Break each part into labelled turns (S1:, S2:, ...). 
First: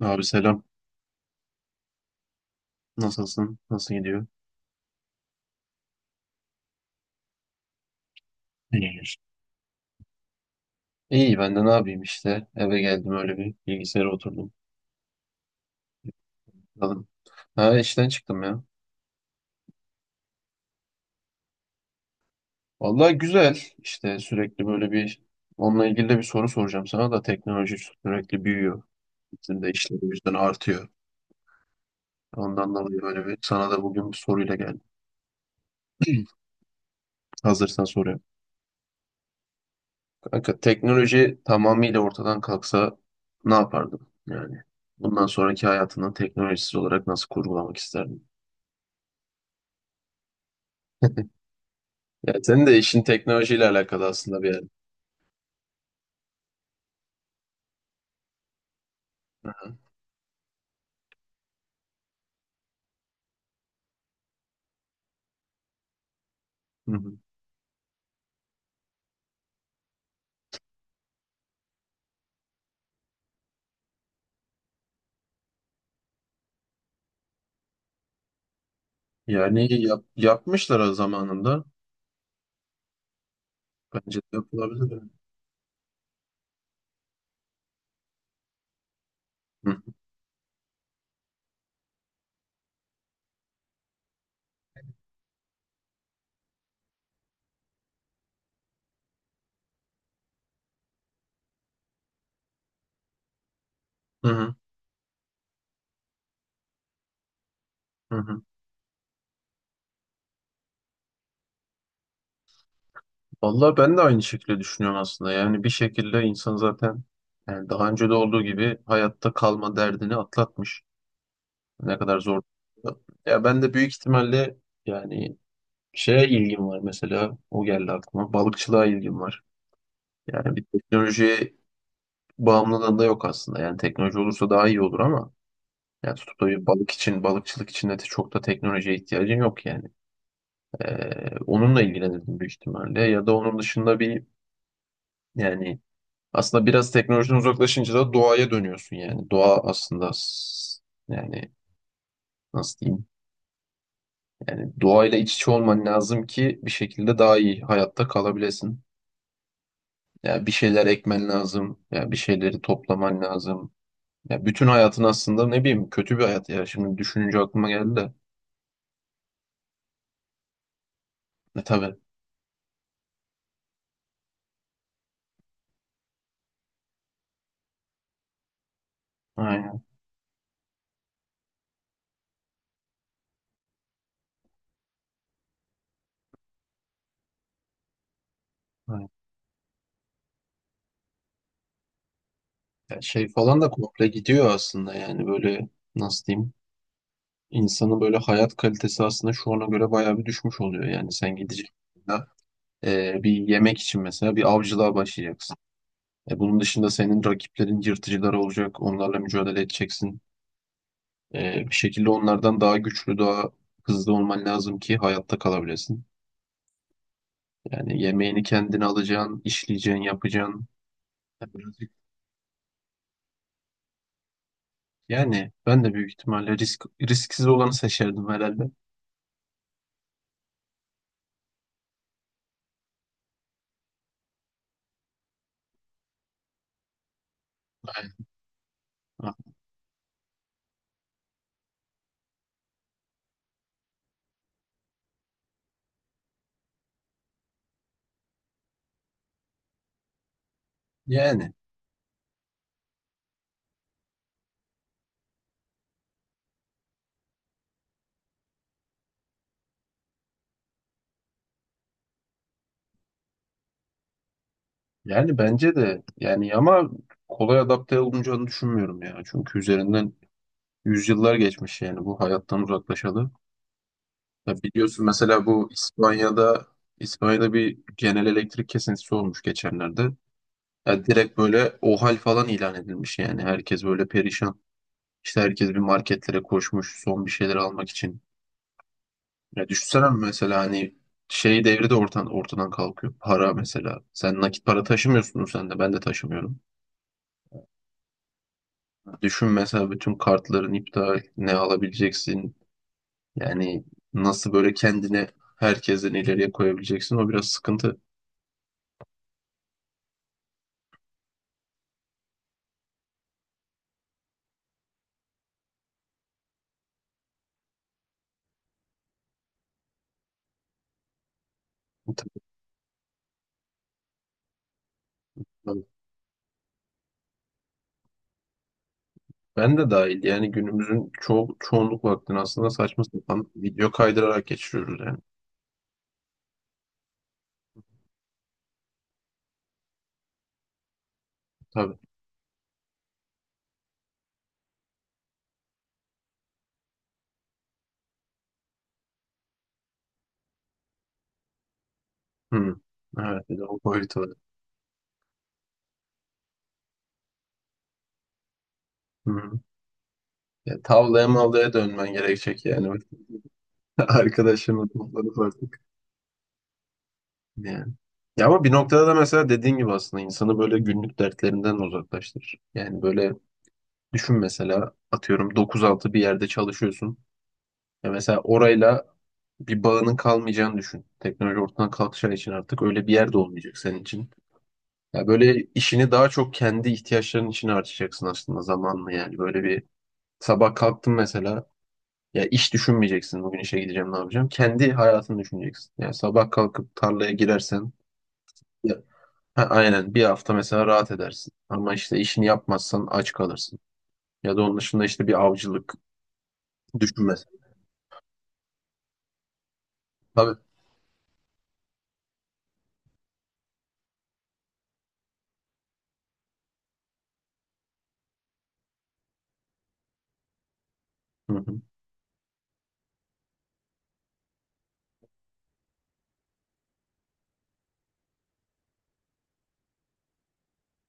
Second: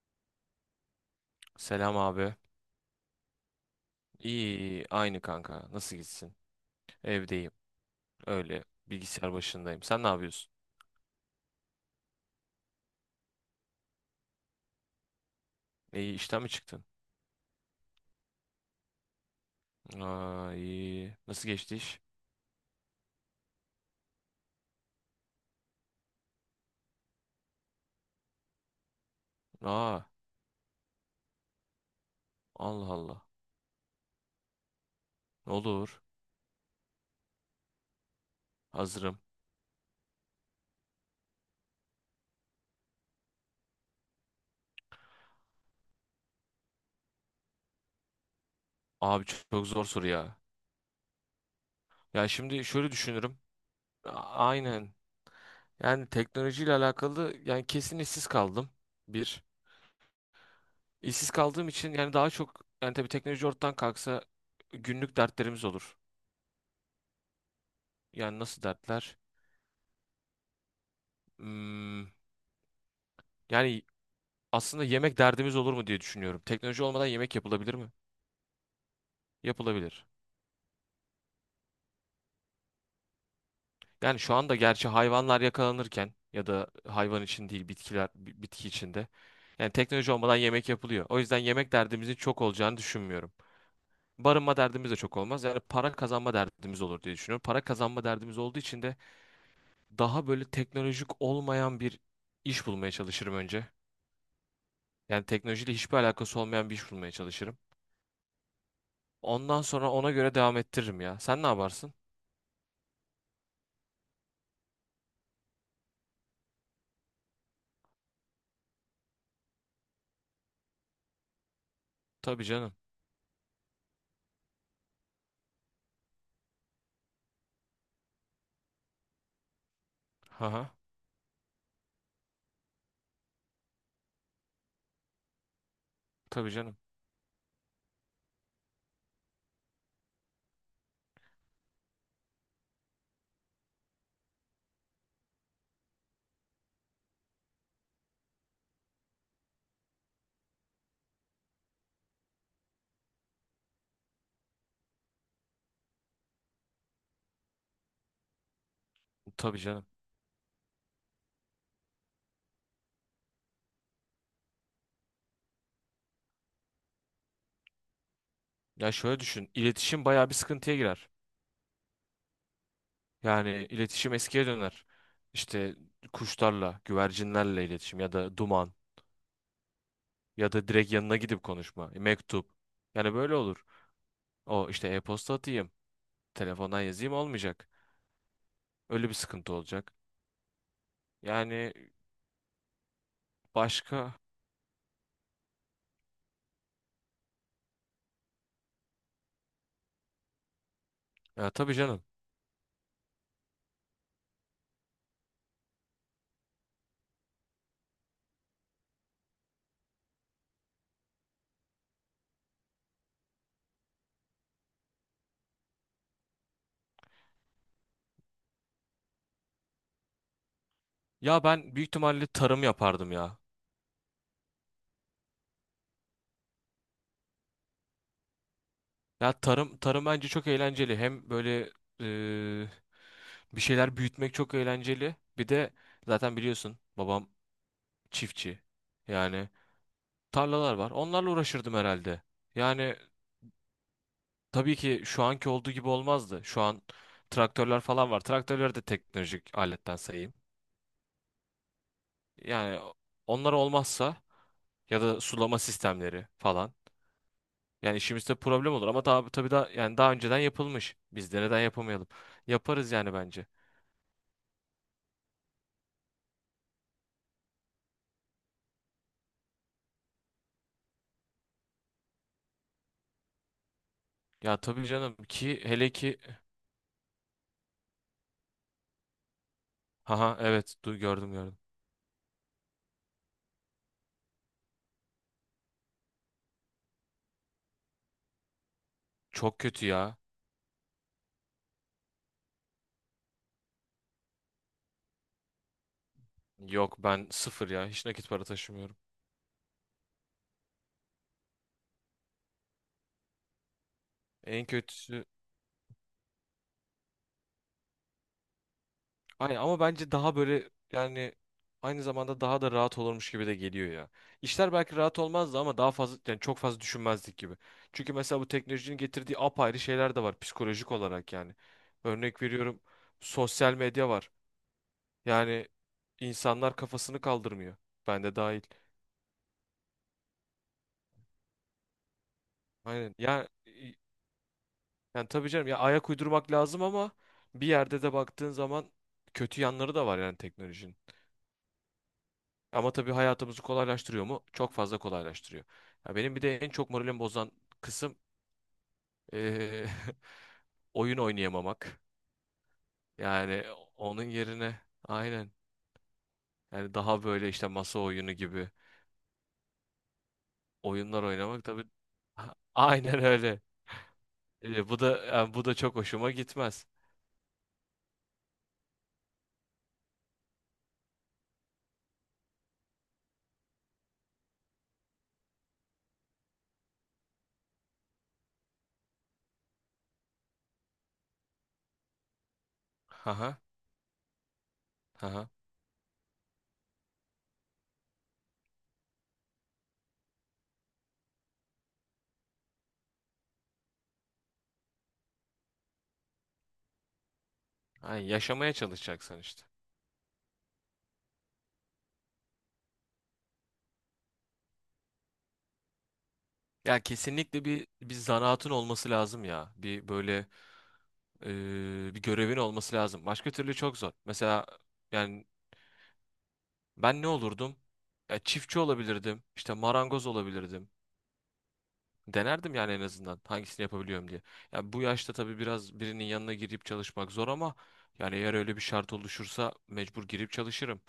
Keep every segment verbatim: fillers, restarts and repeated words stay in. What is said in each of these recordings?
S1: Abi selam.
S2: Selam abi.
S1: Nasılsın? Nasıl gidiyor?
S2: İyi, iyi, aynı kanka. Nasıl gitsin? Evdeyim. Öyle.
S1: İyidir.
S2: Bilgisayar başındayım. Sen ne yapıyorsun?
S1: İyi ben de ne yapayım işte. Eve geldim öyle bir bilgisayara oturdum.
S2: İyi, işten mi çıktın?
S1: Bakalım. Ha işten çıktım ya.
S2: Aa, iyi. Nasıl geçti iş?
S1: Vallahi güzel. İşte sürekli böyle bir onunla ilgili de bir soru soracağım sana da, teknoloji sürekli büyüyor. Bizim de işler o
S2: Aa,
S1: yüzden artıyor. Ondan
S2: Allah
S1: dolayı
S2: Allah.
S1: böyle bir sana da bugün bir soruyla geldim.
S2: Ne olur.
S1: Hazırsan soruyorum.
S2: Hazırım.
S1: Kanka teknoloji tamamıyla ortadan kalksa ne yapardın? Yani bundan sonraki hayatını teknolojisiz olarak nasıl kurgulamak isterdin?
S2: Abi çok, çok zor soru ya. Ya
S1: Ya
S2: şimdi
S1: senin de
S2: şöyle
S1: işin
S2: düşünürüm.
S1: teknolojiyle alakalı
S2: A-
S1: aslında bir yer.
S2: Aynen. Yani teknolojiyle alakalı, yani kesin işsiz kaldım. Bir. İşsiz kaldığım için, yani daha çok yani tabii teknoloji ortadan kalksa günlük dertlerimiz olur.
S1: Hı hı.
S2: Yani nasıl dertler? Hmm, yani aslında yemek derdimiz olur mu diye düşünüyorum. Teknoloji olmadan yemek yapılabilir mi?
S1: Yani yap,
S2: Yapılabilir.
S1: yapmışlar o zamanında. Bence
S2: Yani
S1: de
S2: şu anda gerçi
S1: yapılabilir yani.
S2: hayvanlar yakalanırken ya da hayvan için değil, bitkiler bi- bitki içinde.
S1: Hı
S2: Yani
S1: hı.
S2: teknoloji olmadan yemek yapılıyor. O yüzden yemek derdimizin çok olacağını düşünmüyorum. Barınma derdimiz de çok olmaz. Yani para kazanma derdimiz olur diye düşünüyorum. Para kazanma derdimiz olduğu için de daha böyle teknolojik olmayan bir iş bulmaya çalışırım önce.
S1: Hı hı.
S2: Yani teknolojiyle hiçbir alakası olmayan bir iş bulmaya çalışırım.
S1: Hı.
S2: Ondan sonra ona göre devam ettiririm ya. Sen ne yaparsın?
S1: Vallahi ben de aynı şekilde düşünüyorum aslında. Yani bir şekilde insan zaten, yani daha önce de olduğu gibi, hayatta kalma derdini atlatmış. Ne kadar zor.
S2: Tabii canım.
S1: Ya ben de büyük ihtimalle, yani şeye ilgim var mesela. O geldi aklıma. Balıkçılığa ilgim var. Yani bir
S2: Haha.
S1: teknolojiye bağımlılığım da yok aslında. Yani teknoloji olursa daha iyi olur ama yani
S2: Tabii
S1: tuttuğu
S2: canım.
S1: balık için, balıkçılık için de çok da teknolojiye ihtiyacın yok yani. Ee, onunla ilgilenirdim büyük ihtimalle. Ya da onun dışında bir yani aslında biraz teknolojiden uzaklaşınca da doğaya dönüyorsun yani. Doğa aslında s- yani nasıl diyeyim? Yani doğayla iç içe olman lazım ki bir şekilde daha iyi hayatta kalabilesin.
S2: Tabii canım.
S1: Yani bir şeyler ekmen lazım. Yani bir şeyleri toplaman lazım. Ya bütün hayatın aslında ne bileyim kötü bir hayat ya. Şimdi düşününce aklıma geldi de.
S2: Ya şöyle düşün, İletişim bayağı bir sıkıntıya girer.
S1: E tabii.
S2: Yani iletişim eskiye döner. İşte kuşlarla, güvercinlerle iletişim ya da duman
S1: Aynen.
S2: ya da direkt yanına gidip konuşma, e, mektup. Yani böyle olur. O işte e-posta atayım, telefondan yazayım olmayacak.
S1: Aynen.
S2: Öyle bir sıkıntı olacak. Yani
S1: Ya şey falan da komple
S2: başka?
S1: gidiyor aslında yani böyle nasıl diyeyim, insanın böyle hayat kalitesi aslında şu ana göre bayağı bir düşmüş oluyor. Yani sen
S2: Ya
S1: gideceksin
S2: tabii canım.
S1: da, e, bir yemek için mesela bir avcılığa başlayacaksın. E, bunun dışında senin rakiplerin yırtıcılar olacak, onlarla mücadele edeceksin. E, bir şekilde onlardan daha güçlü, daha hızlı olman lazım ki hayatta kalabilesin. Yani yemeğini kendine alacaksın, işleyeceksin, yapacaksın.
S2: Ya
S1: Ya
S2: ben büyük
S1: birazcık-
S2: ihtimalle tarım yapardım ya.
S1: Yani ben de büyük ihtimalle risk risksiz olanı seçerdim herhalde.
S2: Ya tarım tarım bence çok eğlenceli. Hem böyle e, bir şeyler büyütmek çok eğlenceli. Bir de zaten biliyorsun, babam çiftçi. Yani
S1: Aynen.
S2: tarlalar var. Onlarla uğraşırdım herhalde. Yani tabii ki şu anki olduğu gibi olmazdı. Şu an traktörler falan var. Traktörleri de teknolojik aletten sayayım.
S1: Yani.
S2: Yani onlar olmazsa ya da sulama sistemleri falan. Yani işimizde problem olur, ama tabii tabii da yani daha önceden yapılmış. Biz de neden yapamayalım? Yaparız yani bence.
S1: Yani bence de yani ama kolay adapte olunacağını düşünmüyorum ya. Çünkü üzerinden yüzyıllar geçmiş yani bu hayattan uzaklaşalı. Ya
S2: Ya tabii
S1: biliyorsun
S2: canım
S1: mesela
S2: ki,
S1: bu
S2: hele ki
S1: İspanya'da İspanya'da bir genel elektrik kesintisi olmuş geçenlerde.
S2: haha evet, du
S1: Ya
S2: gördüm,
S1: direkt
S2: gördüm.
S1: böyle OHAL falan ilan edilmiş yani herkes böyle perişan. İşte herkes bir marketlere koşmuş son bir şeyler almak için.
S2: Çok
S1: Ya
S2: kötü
S1: düşünsene
S2: ya.
S1: mesela hani şey devri de ortadan, ortadan kalkıyor. Para mesela. Sen nakit para taşımıyorsun, sen de ben de taşımıyorum.
S2: Yok, ben sıfır ya. Hiç nakit para taşımıyorum.
S1: Düşün mesela bütün kartların iptal, ne alabileceksin? Yani nasıl
S2: En
S1: böyle
S2: kötüsü,
S1: kendine herkesten ileriye koyabileceksin? O biraz sıkıntı.
S2: ay, ama bence daha böyle, yani aynı zamanda daha da rahat olurmuş gibi de geliyor ya. İşler belki rahat olmazdı ama daha fazla, yani çok fazla düşünmezdik gibi. Çünkü mesela bu teknolojinin getirdiği apayrı şeyler de var psikolojik olarak yani. Örnek veriyorum, sosyal medya var. Yani
S1: Tabii.
S2: insanlar kafasını kaldırmıyor. Ben de dahil.
S1: Ben de dahil yani günümüzün ço çoğunluk vaktini aslında saçma
S2: Aynen. Ya,
S1: sapan video kaydırarak geçiriyoruz yani.
S2: yani tabii canım ya, ayak uydurmak lazım, ama bir yerde de baktığın zaman kötü yanları da var yani teknolojinin.
S1: Tabii.
S2: Ama tabii hayatımızı kolaylaştırıyor mu? Çok fazla kolaylaştırıyor. Ya benim bir de en çok moralimi bozan kısım eee, oyun oynayamamak.
S1: Hı. Evet, bir de
S2: Yani
S1: o boyutu
S2: onun
S1: var.
S2: yerine aynen, yani daha böyle işte masa oyunu gibi
S1: Hı. Ya,
S2: oyunlar
S1: tavlaya
S2: oynamak
S1: mavlaya
S2: tabii
S1: dönmen gerekecek yani.
S2: aynen öyle.
S1: Arkadaşımla
S2: Eee, bu da
S1: toplanıp
S2: yani bu da
S1: artık.
S2: çok hoşuma gitmez.
S1: Yani. Ya ama bir noktada da mesela dediğin gibi aslında insanı böyle günlük dertlerinden uzaklaştırır. Yani böyle düşün mesela, atıyorum dokuz altı bir yerde çalışıyorsun. Ya mesela orayla bir bağının kalmayacağını düşün. Teknoloji ortadan kalkacağı için artık öyle bir yer de
S2: Haha.
S1: olmayacak senin için. Ya
S2: Haha.
S1: böyle işini daha çok kendi ihtiyaçların için harcayacaksın aslında zamanla yani. Böyle bir sabah kalktın mesela, ya iş düşünmeyeceksin bugün işe gideceğim ne yapacağım. Kendi hayatını düşüneceksin. Yani sabah kalkıp tarlaya girersen
S2: Yani yaşamaya
S1: ya,
S2: çalışacaksın
S1: ha,
S2: işte.
S1: aynen, bir hafta mesela rahat edersin. Ama işte işini yapmazsan aç kalırsın. Ya da onun dışında işte bir avcılık
S2: Ya
S1: düşün mesela,
S2: kesinlikle bir bir zanaatın olması lazım ya. Bir böyle
S1: düşünmez.
S2: e, bir görevin olması lazım. Başka türlü çok zor. Mesela yani ben ne olurdum? Ya çiftçi olabilirdim, işte marangoz olabilirdim.
S1: Hı hı.
S2: Denerdim yani en azından hangisini yapabiliyorum diye. Ya bu yaşta tabii biraz birinin yanına girip çalışmak zor, ama yani eğer öyle bir şart oluşursa mecbur girip çalışırım.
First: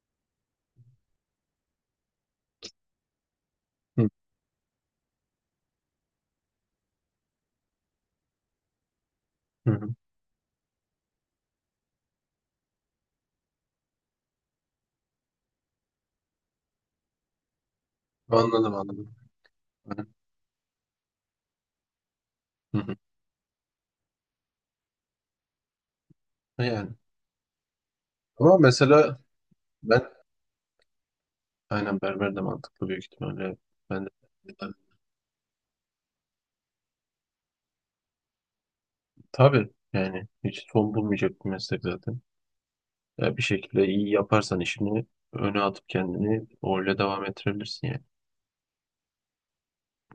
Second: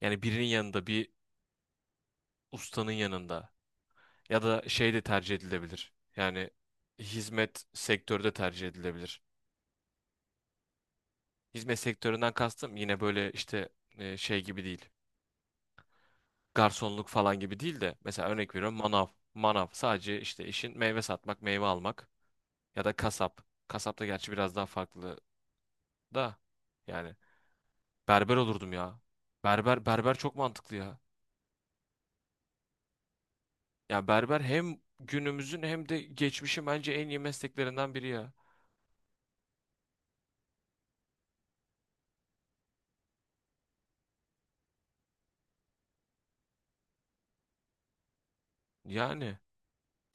S2: Yani birinin yanında, bir ustanın yanında
S1: Hı
S2: ya da şey de tercih edilebilir. Yani hizmet sektörü de tercih edilebilir.
S1: hı. Hı.
S2: Hizmet sektöründen kastım yine böyle işte e, şey gibi değil. Garsonluk falan gibi değil de mesela örnek
S1: Anladım,
S2: veriyorum manav.
S1: anladım.
S2: Manav
S1: Hı
S2: sadece işte işin meyve satmak, meyve almak
S1: hı.
S2: ya da
S1: Hı.
S2: kasap. Kasap da gerçi biraz daha farklı da
S1: Yani.
S2: yani berber
S1: Ama
S2: olurdum ya.
S1: mesela
S2: Berber
S1: ben,
S2: berber çok mantıklı ya.
S1: aynen, berber de mantıklı büyük ihtimalle. Ben de
S2: Ya berber hem günümüzün hem de geçmişin bence en iyi mesleklerinden biri ya.
S1: tabii yani hiç son bulmayacak bir meslek zaten. Ya bir şekilde iyi yaparsan işini öne atıp kendini öyle devam ettirebilirsin yani.
S2: Yani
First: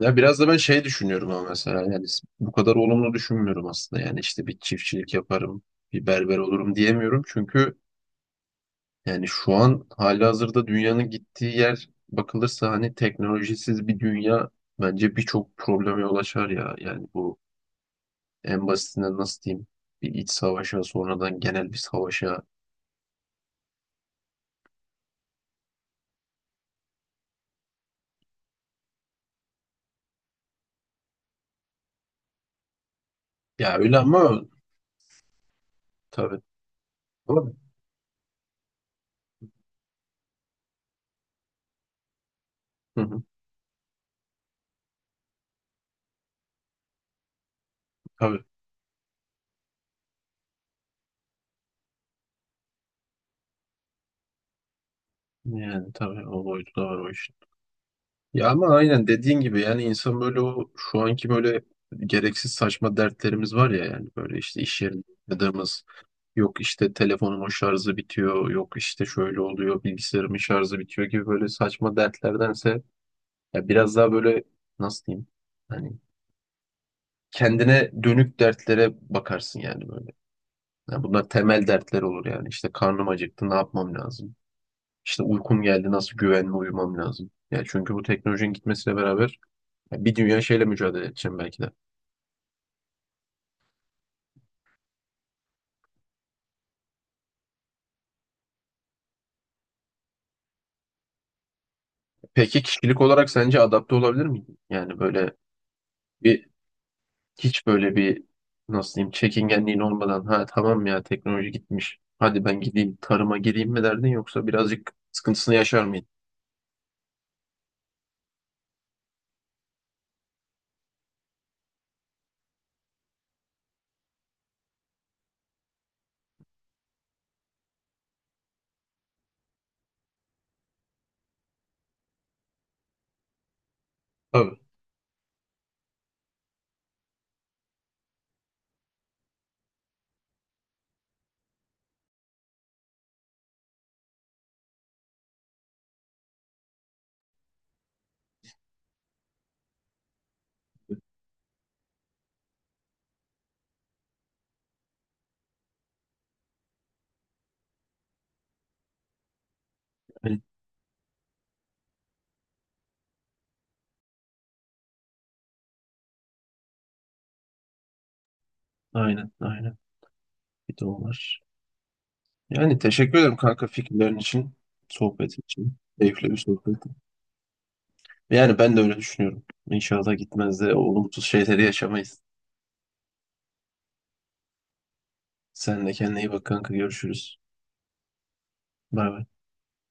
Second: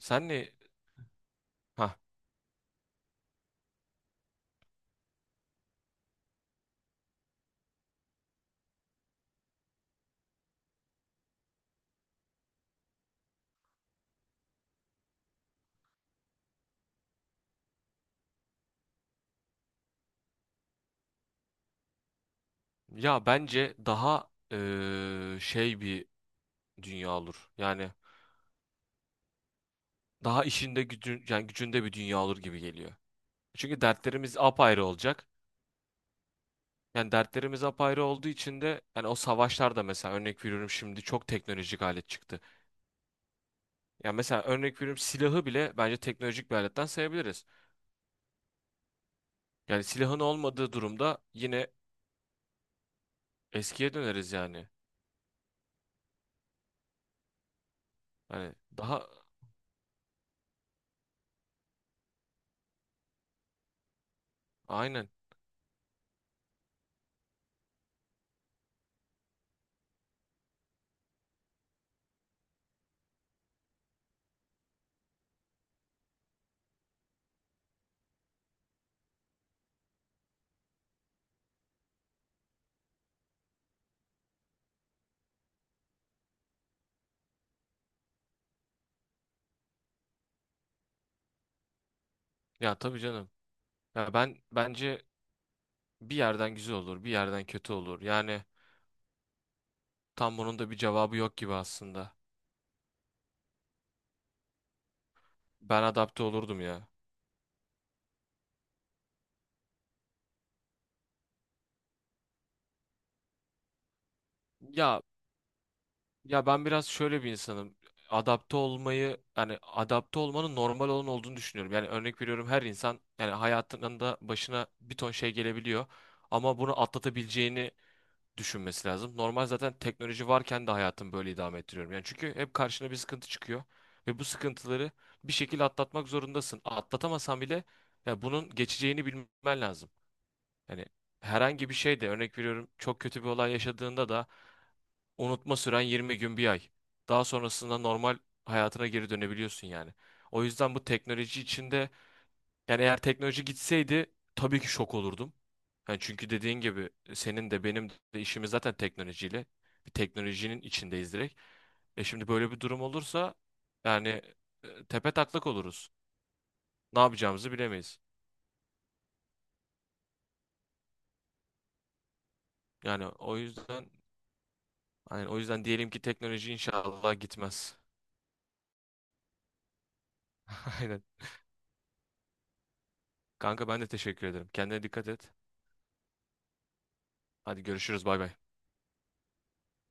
S1: Ya biraz da
S2: ne,
S1: ben şey düşünüyorum ama mesela
S2: ha,
S1: yani bu kadar olumlu düşünmüyorum aslında. Yani işte bir çiftçilik yaparım, bir berber olurum diyemiyorum. Çünkü yani şu an halihazırda dünyanın gittiği yer bakılırsa hani teknolojisiz bir dünya bence birçok probleme yol açar ya. Yani bu en basitinden nasıl diyeyim, bir iç savaşa, sonradan genel bir savaşa.
S2: ya bence daha e, şey bir dünya olur. Yani daha işinde gücün, yani gücünde bir dünya olur gibi geliyor.
S1: Ya
S2: Çünkü
S1: öyle
S2: dertlerimiz
S1: ama
S2: apayrı olacak.
S1: tabii.
S2: Yani
S1: Tabii.
S2: dertlerimiz apayrı olduğu için de yani o savaşlarda mesela örnek veriyorum şimdi çok teknolojik alet çıktı.
S1: Hı hı,
S2: Yani mesela örnek veriyorum silahı bile bence teknolojik bir aletten sayabiliriz.
S1: tabii.
S2: Yani silahın olmadığı durumda yine eskiye döneriz yani.
S1: Yani tabii o boyutu da var o işin. Ya
S2: Hani
S1: ama
S2: daha
S1: aynen dediğin gibi yani insan böyle, o şu anki böyle gereksiz saçma dertlerimiz var ya, yani böyle işte iş yerinde
S2: aynen.
S1: yaşadığımız. Yok işte telefonumun şarjı bitiyor, yok işte şöyle oluyor, bilgisayarımın şarjı bitiyor gibi böyle saçma dertlerdense ya biraz daha böyle nasıl diyeyim? Hani kendine dönük dertlere bakarsın yani böyle. Ya bunlar temel dertler olur yani. İşte karnım acıktı, ne yapmam lazım? İşte uykum geldi, nasıl güvenli uyumam lazım? Ya çünkü bu teknolojinin gitmesiyle beraber ya bir dünya şeyle mücadele edeceğim belki de.
S2: Ya tabii canım. Ya ben bence bir yerden güzel olur, bir yerden kötü olur. Yani tam bunun da bir cevabı yok gibi aslında.
S1: Peki kişilik olarak sence adapte olabilir miyim? Yani böyle
S2: Ben adapte
S1: bir,
S2: olurdum ya.
S1: hiç böyle bir, nasıl diyeyim, çekingenliğin olmadan ha tamam ya teknoloji gitmiş, hadi ben gideyim tarıma gireyim mi derdin, yoksa birazcık
S2: Ya,
S1: sıkıntısını yaşar mıydın?
S2: ya ben biraz şöyle bir insanım. Adapte olmayı, yani adapte olmanın normal olan olduğunu düşünüyorum. Yani örnek veriyorum her insan yani hayatında başına bir ton şey gelebiliyor ama bunu atlatabileceğini düşünmesi lazım. Normal, zaten teknoloji varken de hayatımı böyle idame ettiriyorum. Yani çünkü hep karşına bir sıkıntı çıkıyor ve bu
S1: Tabii.
S2: sıkıntıları bir şekilde atlatmak zorundasın. Atlatamasan bile ya bunun geçeceğini bilmen lazım. Yani herhangi bir şey de örnek veriyorum, çok kötü bir olay yaşadığında da unutma süren yirmi gün, bir ay. Daha sonrasında normal hayatına geri dönebiliyorsun yani. O yüzden bu teknoloji içinde, yani eğer teknoloji gitseydi tabii ki şok olurdum. Yani çünkü dediğin gibi senin de benim de işimiz zaten teknolojiyle. Bir
S1: Yani,
S2: teknolojinin içindeyiz direkt. E şimdi böyle bir durum olursa yani e, tepe taklak oluruz. Ne yapacağımızı bilemeyiz.
S1: aynen aynen bir de o var. Yani
S2: Yani
S1: teşekkür ederim
S2: o
S1: kanka,
S2: yüzden,
S1: fikirlerin için,
S2: yani
S1: sohbet
S2: o yüzden
S1: için.
S2: diyelim ki
S1: Keyifli bir
S2: teknoloji
S1: sohbetti.
S2: inşallah gitmez.
S1: Yani ben de öyle düşünüyorum. İnşallah gitmez de
S2: Aynen.
S1: olumsuz şeyleri yaşamayız.
S2: Kanka ben de teşekkür ederim. Kendine dikkat et.
S1: Sen de kendine iyi bak kanka, görüşürüz.
S2: Hadi görüşürüz, bay bay.
S1: Bay bay.